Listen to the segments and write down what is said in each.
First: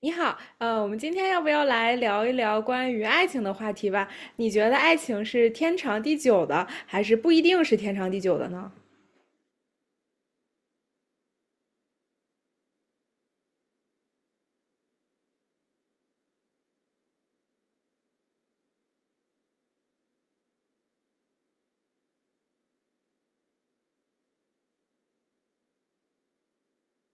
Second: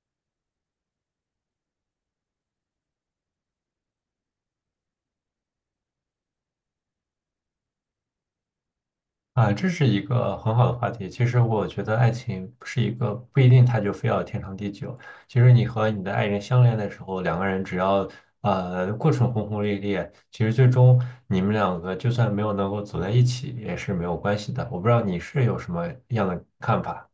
你好，我们今天要不要来聊一聊关于爱情的话题吧？你觉得爱情是天长地久的，还是不一定是天长地久的呢？啊，这是一个很好的话题。其实我觉得爱情不是一个不一定它就非要天长地久。其实你和你的爱人相恋的时候，两个人只要过程轰轰烈烈，其实最终你们两个就算没有能够走在一起也是没有关系的。我不知道你是有什么样的看法。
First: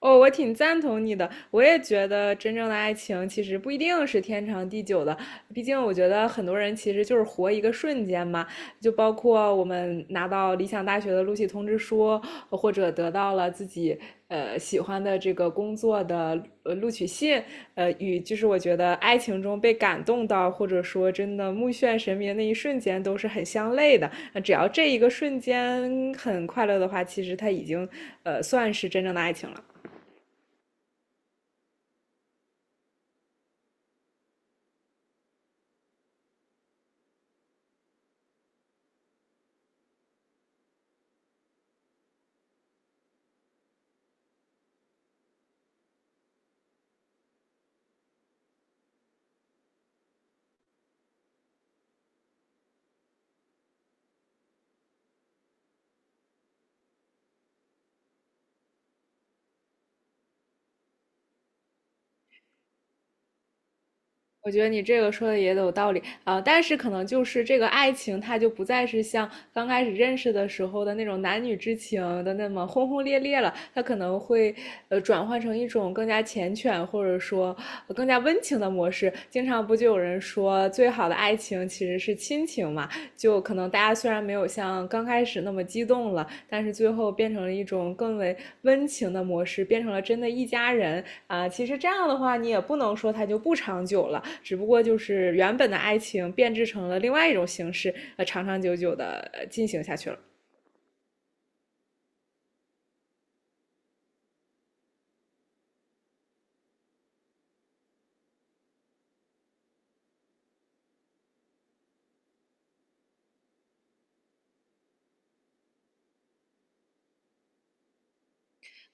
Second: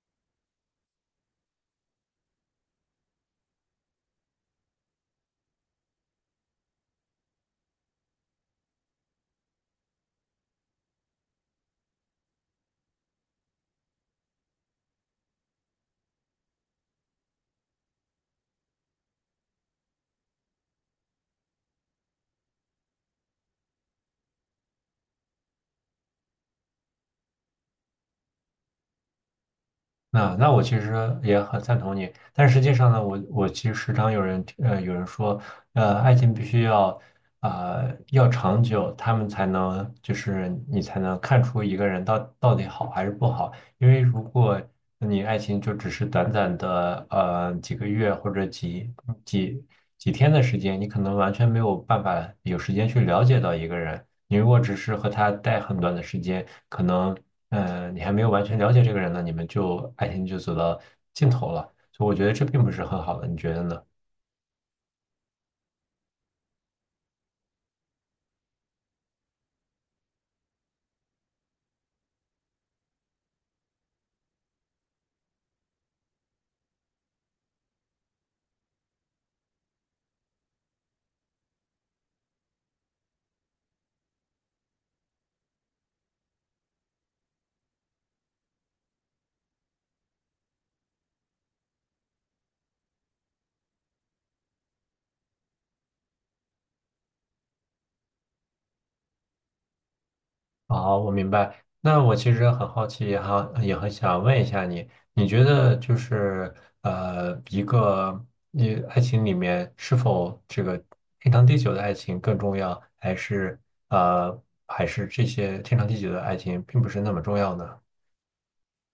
哦，我挺赞同你的，我也觉得真正的爱情其实不一定是天长地久的，毕竟我觉得很多人其实就是活一个瞬间嘛，就包括我们拿到理想大学的录取通知书，或者得到了自己喜欢的这个工作的录取信，与就是我觉得爱情中被感动到，或者说真的目眩神迷的那一瞬间都是很相类的。那只要这一个瞬间很快乐的话，其实它已经算是真正的爱情了。那我其实也很赞同你，但实际上呢，我其实时常有人有人说，爱情必须要要长久，他们才能就是你才能看出一个人到底好还是不好，因为如果你爱情就只是短短的几个月或者几几天的时间，你可能完全没有办法有时间去了解到一个人，你如果只是和他待很短的时间，可能。嗯，你还没有完全了解这个人呢，你们就爱情就走到尽头了，所以我觉得这并不是很好的，你觉得呢？我觉得你这个说的也有道理啊，但是可能就是这个爱情，它就不再是像刚开始认识的时候的那种男女之情的那么轰轰烈烈了，它可能会转换成一种更加缱绻或者说更加温情的模式。经常不就有人说，最好的爱情其实是亲情嘛？就可能大家虽然没有像刚开始那么激动了，但是最后变成了一种更为温情的模式，变成了真的一家人啊。其实这样的话，你也不能说它就不长久了，只不过就是原本的爱情变质成了另外一种形式，长长久久的进行下去了。好，我明白。那我其实很好奇，也很想问一下你，你觉得就是一个你爱情里面是否这个天长地久的爱情更重要，还是呃，还是这些天长地久的爱情并不是那么重要呢？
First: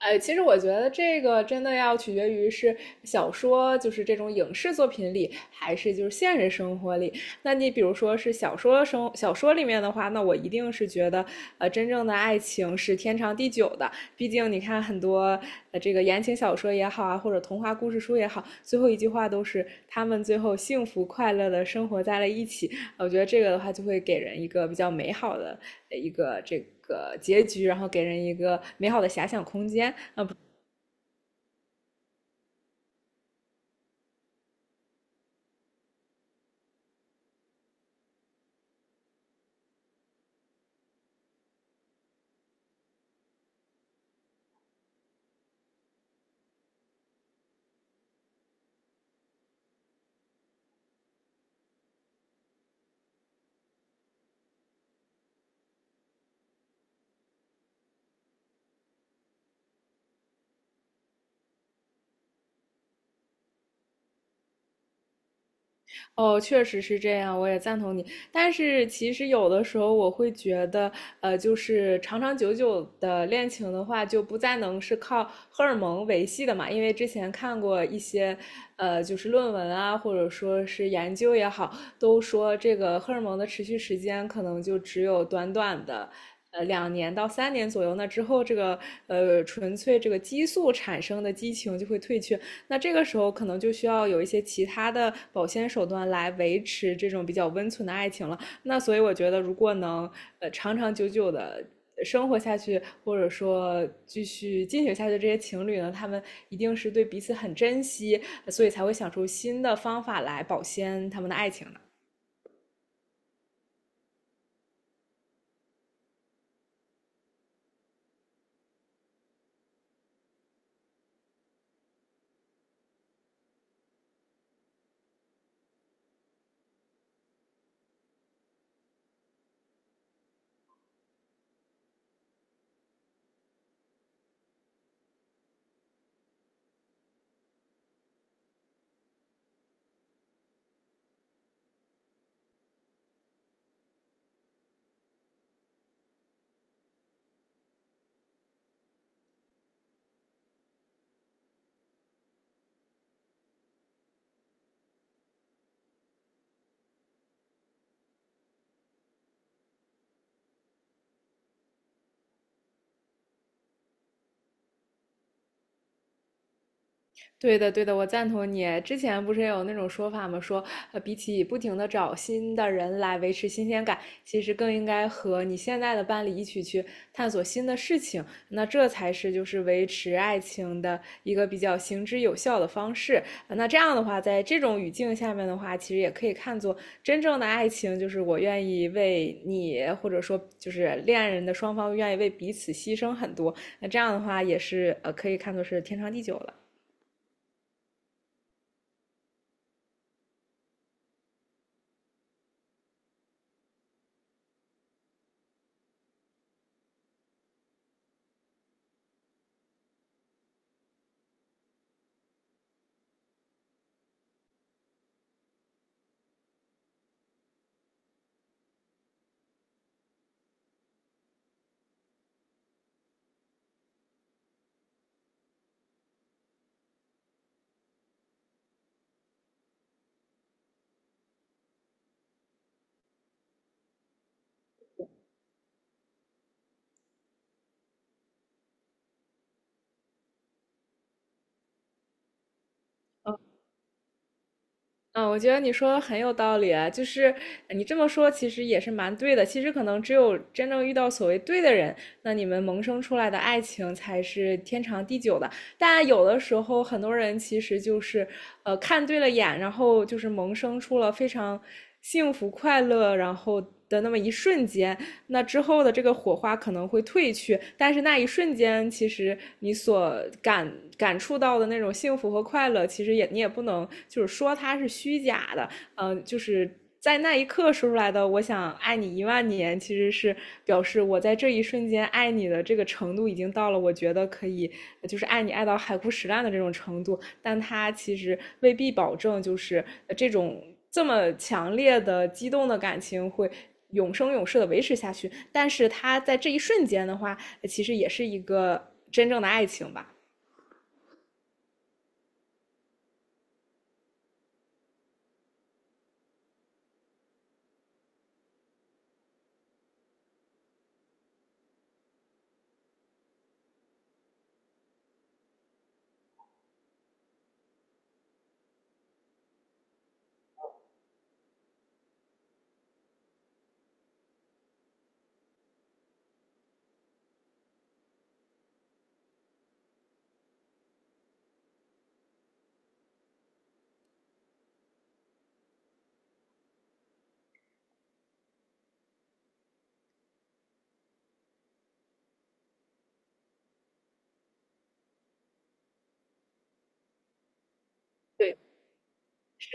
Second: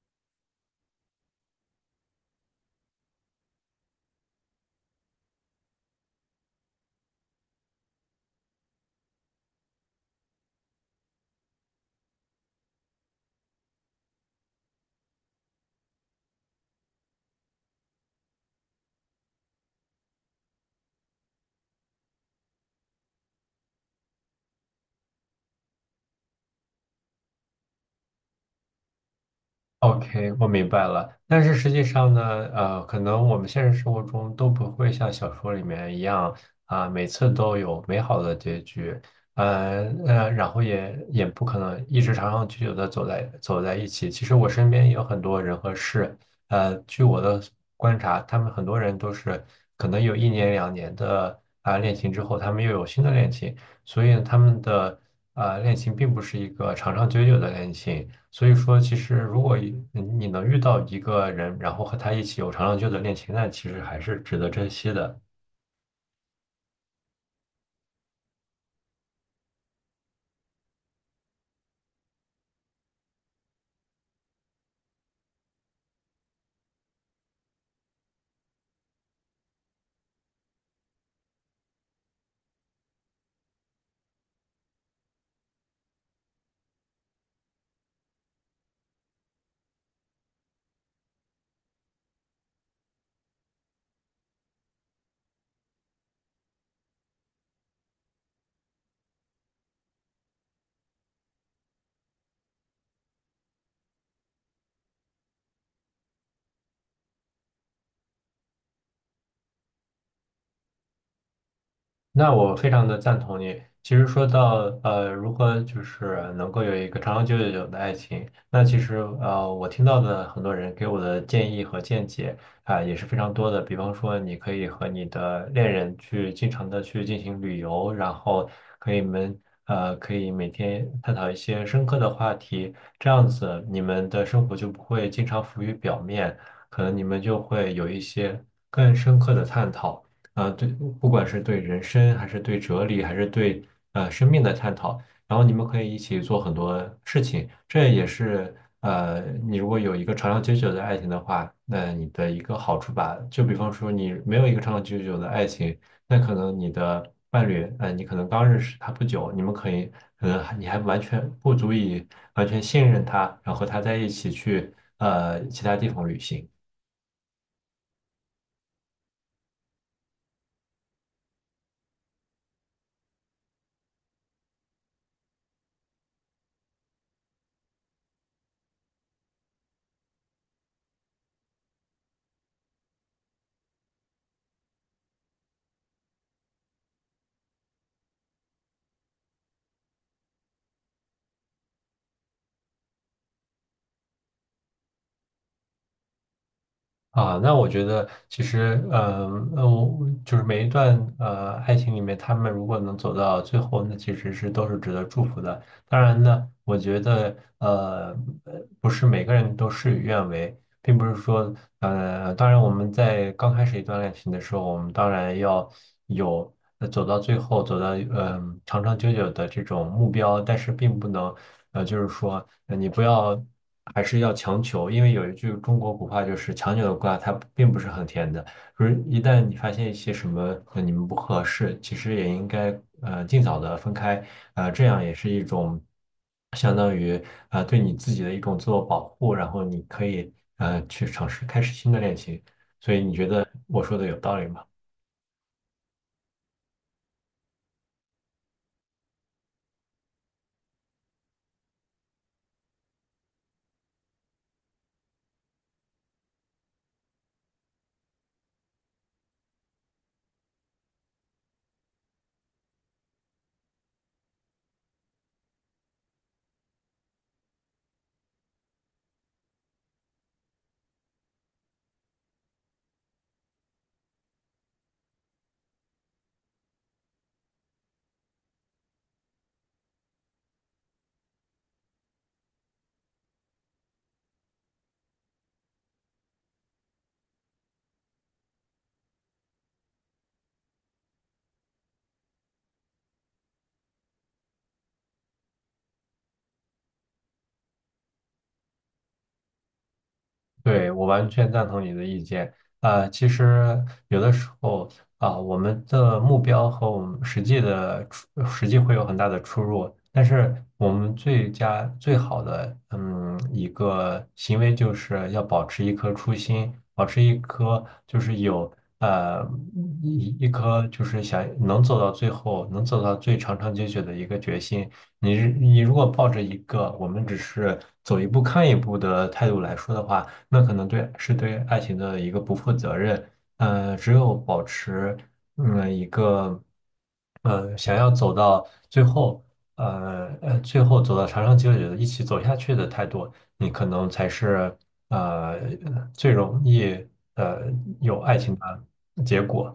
其实我觉得这个真的要取决于是小说，就是这种影视作品里，还是就是现实生活里。那你比如说是小说里面的话，那我一定是觉得，真正的爱情是天长地久的。毕竟你看很多这个言情小说也好啊，或者童话故事书也好，最后一句话都是他们最后幸福快乐的生活在了一起。我觉得这个的话就会给人一个比较美好的一个这个结局，然后给人一个美好的遐想空间。OK，我明白了。但是实际上呢，可能我们现实生活中都不会像小说里面一样啊，每次都有美好的结局，然后也不可能一直长长久久的走在一起。其实我身边也有很多人和事，据我的观察，他们很多人都是可能有一年两年的啊恋情之后，他们又有新的恋情，所以他们的啊恋情并不是一个长长久久的恋情。所以说，其实如果你能遇到一个人，然后和他一起有长长久久的恋情，那其实还是值得珍惜的。哦，确实是这样，我也赞同你。但是其实有的时候我会觉得，就是长长久久的恋情的话，就不再能是靠荷尔蒙维系的嘛。因为之前看过一些，就是论文啊，或者说是研究也好，都说这个荷尔蒙的持续时间可能就只有短短的。两年到三年左右，那之后这个纯粹这个激素产生的激情就会退却。那这个时候可能就需要有一些其他的保鲜手段来维持这种比较温存的爱情了。那所以我觉得，如果能长长久久的生活下去，或者说继续进行下去，这些情侣呢，他们一定是对彼此很珍惜，所以才会想出新的方法来保鲜他们的爱情的。那我非常的赞同你。其实说到如何就是能够有一个长长久久的爱情，那其实我听到的很多人给我的建议和见解啊，也是非常多的。比方说，你可以和你的恋人去经常的去进行旅游，然后可以们可以每天探讨一些深刻的话题，这样子你们的生活就不会经常浮于表面，可能你们就会有一些更深刻的探讨。呃，对，不管是对人生，还是对哲理，还是对生命的探讨，然后你们可以一起做很多事情，这也是你如果有一个长长久久的爱情的话，那你的一个好处吧。就比方说你没有一个长长久久的爱情，那可能你的伴侣，你可能刚认识他不久，你们可以，可能你还完全不足以完全信任他，然后和他在一起去其他地方旅行。对的，对的，我赞同你。之前不是也有那种说法吗？说，比起不停的找新的人来维持新鲜感，其实更应该和你现在的伴侣一起去探索新的事情。那这才是就是维持爱情的一个比较行之有效的方式。那这样的话，在这种语境下面的话，其实也可以看作真正的爱情，就是我愿意为你，或者说就是恋人的双方愿意为彼此牺牲很多。那这样的话，也是可以看作是天长地久了。啊，那我觉得其实，嗯，那我就是每一段爱情里面，他们如果能走到最后，那其实是都是值得祝福的。当然呢，我觉得不是每个人都事与愿违，并不是说当然我们在刚开始一段恋情的时候，我们当然要有走到最后，走到长长久久的这种目标，但是并不能就是说你不要还是要强求，因为有一句中国古话就是强扭的瓜，它并不是很甜的。就是一旦你发现一些什么和你们不合适，其实也应该尽早的分开，这样也是一种相当于对你自己的一种自我保护，然后你可以去尝试开始新的恋情。所以你觉得我说的有道理吗？嗯，我觉得你说的很有道理啊，就是你这么说，其实也是蛮对的。其实可能只有真正遇到所谓对的人，那你们萌生出来的爱情才是天长地久的。但有的时候，很多人其实就是看对了眼，然后就是萌生出了非常幸福快乐，然后的那么一瞬间，那之后的这个火花可能会褪去，但是那一瞬间，其实你所感感触到的那种幸福和快乐，其实也你也不能就是说它是虚假的，就是在那一刻说出来的“我想爱你一万年”，其实是表示我在这一瞬间爱你的这个程度已经到了，我觉得可以就是爱你爱到海枯石烂的这种程度。但它其实未必保证就是这种这么强烈的激动的感情会。永生永世的维持下去，但是他在这一瞬间的话，其实也是一个真正的爱情吧。对，我完全赞同你的意见。啊、其实有的时候啊、我们的目标和我们实际的实际会有很大的出入。但是我们最好的嗯一个行为就是要保持一颗初心，保持一颗就是有呃一颗就是想能走到最后，能走到最长长久久的一个决心。你如果抱着一个我们只是走一步看一步的态度来说的话，那可能是对爱情的一个不负责任。只有保持嗯一个想要走到最后，最后走到长长久久的一起走下去的态度，你可能才是呃最容易呃有爱情对的结果。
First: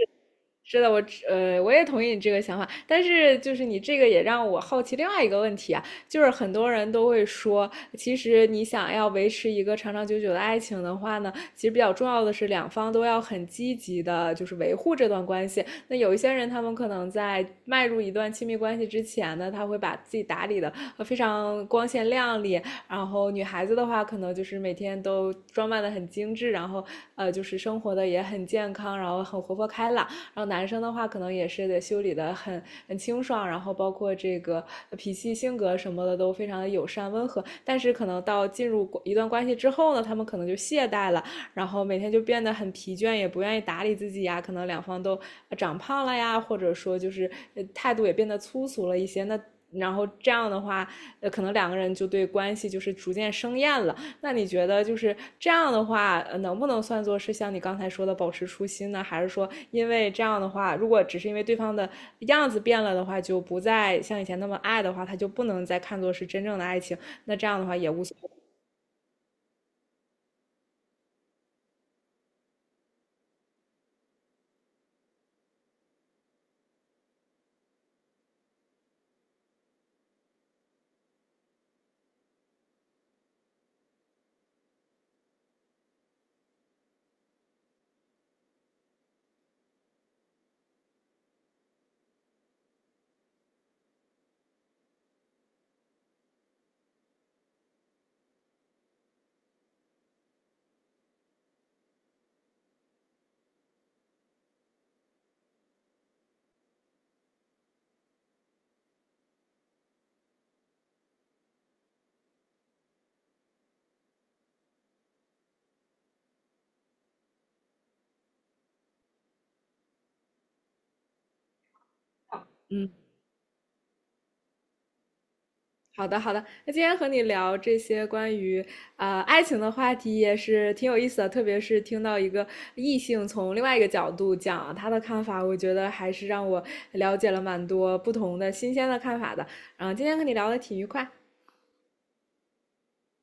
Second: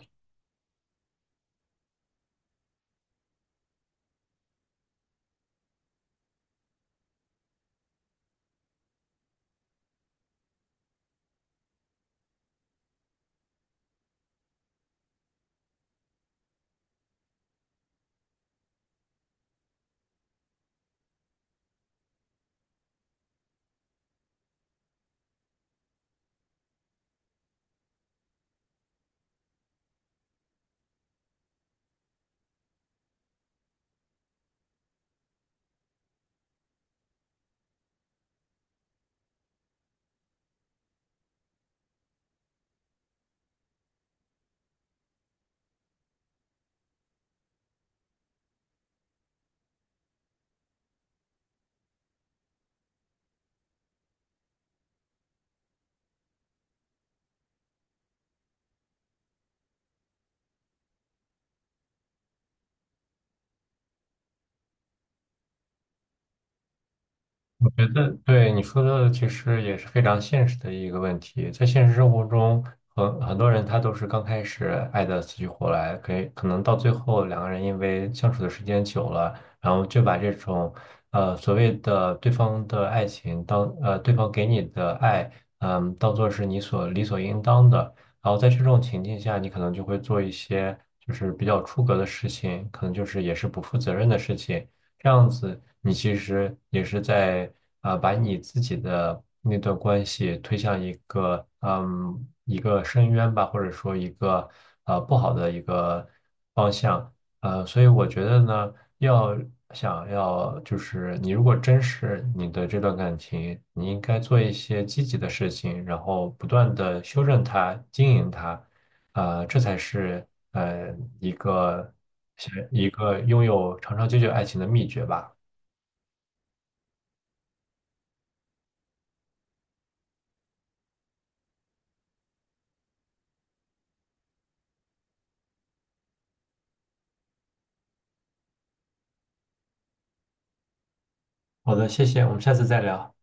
是的，我我也同意你这个想法，但是就是你这个也让我好奇另外一个问题啊，就是很多人都会说，其实你想要维持一个长长久久的爱情的话呢，其实比较重要的是两方都要很积极的，就是维护这段关系。那有一些人，他们可能在迈入一段亲密关系之前呢，他会把自己打理的非常光鲜亮丽，然后女孩子的话，可能就是每天都装扮的很精致，然后就是生活的也很健康，然后很活泼开朗。然后男生的话，可能也是得修理的很清爽，然后包括这个脾气、性格什么的都非常的友善温和。但是可能到进入一段关系之后呢，他们可能就懈怠了，然后每天就变得很疲倦，也不愿意打理自己呀。可能两方都长胖了呀，或者说就是态度也变得粗俗了一些。那然后这样的话，可能两个人就对关系就是逐渐生厌了。那你觉得就是这样的话，能不能算作是像你刚才说的保持初心呢？还是说，因为这样的话，如果只是因为对方的样子变了的话，就不再像以前那么爱的话，他就不能再看作是真正的爱情？那这样的我话觉也无得所谓。对你说的其实也是非常现实的一个问题，在现实生活中，很多人他都是刚开始爱的死去活来，可能到最后两个人因为相处的时间久了，然后就把这种所谓的对方的爱情对方给你的爱，嗯，当做是你所理所应当的，然后在这种情境下，你可能就会做一些就是比较出格的事情，可能就是也是不负责任的事情。这样子，你其实也是在把你自己的那段关系推向一个一个深渊吧，或者说一个不好的一个方向。呃，所以我觉得呢，想要就是你如果珍视你的这段感情，你应该做一些积极的事情，然后不断的修正它、经营它，啊、这才是呃一个是一嗯个拥有长长久久爱情的秘诀吧。好的，好的。那今天和你聊这些关于爱情的话题也是挺有意思的，特别是听到一个异性从另外一个角度讲他的看法，我觉得还是让我了解了蛮多不同的新鲜的看法的。嗯，今天和你聊的挺愉快。好的，谢谢，我们下次再聊。